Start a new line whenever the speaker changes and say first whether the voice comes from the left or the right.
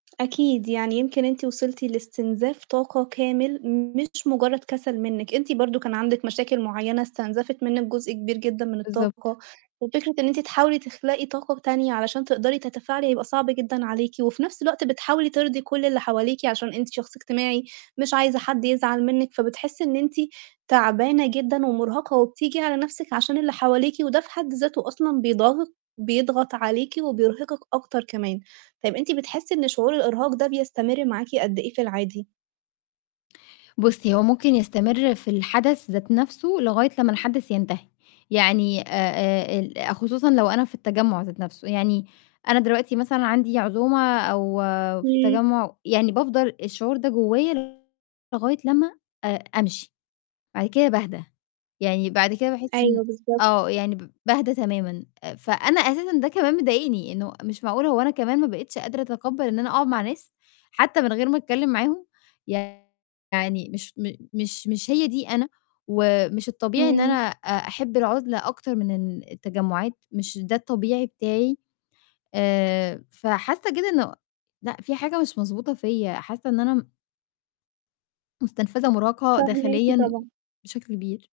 right: أكيد، يعني يمكن أنتِ وصلتِ لاستنزاف طاقة كامل، مش مُجرّد كَسَل منِّك. أنتِ برضه كان عندِك مشاكل معيّنة استنزفِت منِّك جزء كبير جدًا من
left: بالضبط.
right: الطاقة، وفكرة إن أنتِ تحاولي تخلقي طاقة تانية علشان تقدري تتفاعلي هيبقى صعب جدًا عليكِ، وفي نَفْس الوقت بتحاولي ترضي كل اللي حواليكِ عشان أنتِ شخص اجتماعي، مش عايزة حد يزعل منِّك، فبتحسّي إن أنتِ تعبانة جدًا ومُرهقة وبتيجي على نَفْسِك عشان اللي حواليكِ، وده في حد ذاته أصلًا بيضاغِط بيضغط عليكِ وبيرهقِك أكتر كمان. طَيب أنتِ بتحسّي إن شعور الإرهاق ده بيستمر معاكِ قد إيه في العادي؟
left: بُصّي، هو ممكن يستمر في الحدث ذات نَفْسه لغاية لمّا الحدث ينتهي، يعني آآ ال خصوصًا لو أنا في التجمُّع ذات نَفْسه، يعني أنا دلوقتي مثلًا عندي عزومة أو في
right: إمم.
left: تجمُّع، يعني بافضل الشعور ده جوّايا لغاية لمّا أ أمشي، بعد كده باهدا، يعني بعد كده باحس إن
right: أيوه بالضبط.
left: آه، يعني ب باهدا تمامًا. آآ فأنا أساسًا ده كمان مضايقني إنه مش معقول هو أنا كمان ما بقيتش قادرة أتقبَّل إن أنا أقعُد مع ناس، حتّى من غير ما أتكلِّم معاهم؟ يعني مش م مش مش هي دي أنا ومش الطبيعي إن أنا
right: إمم.
left: آآ أحِب العُزلة أكتر من إن التجمُّعات، مش ده الطبيعي بتاعي. آآ فحاسّة كده إنه لأ، في حاجة مش مضبوطة فيّا، حاسّة إن أنا م مُستنفذة ومُرهقة
right: فاهماكِ
left: داخليًا و
right: طبعًا.
left: بشكل كبير.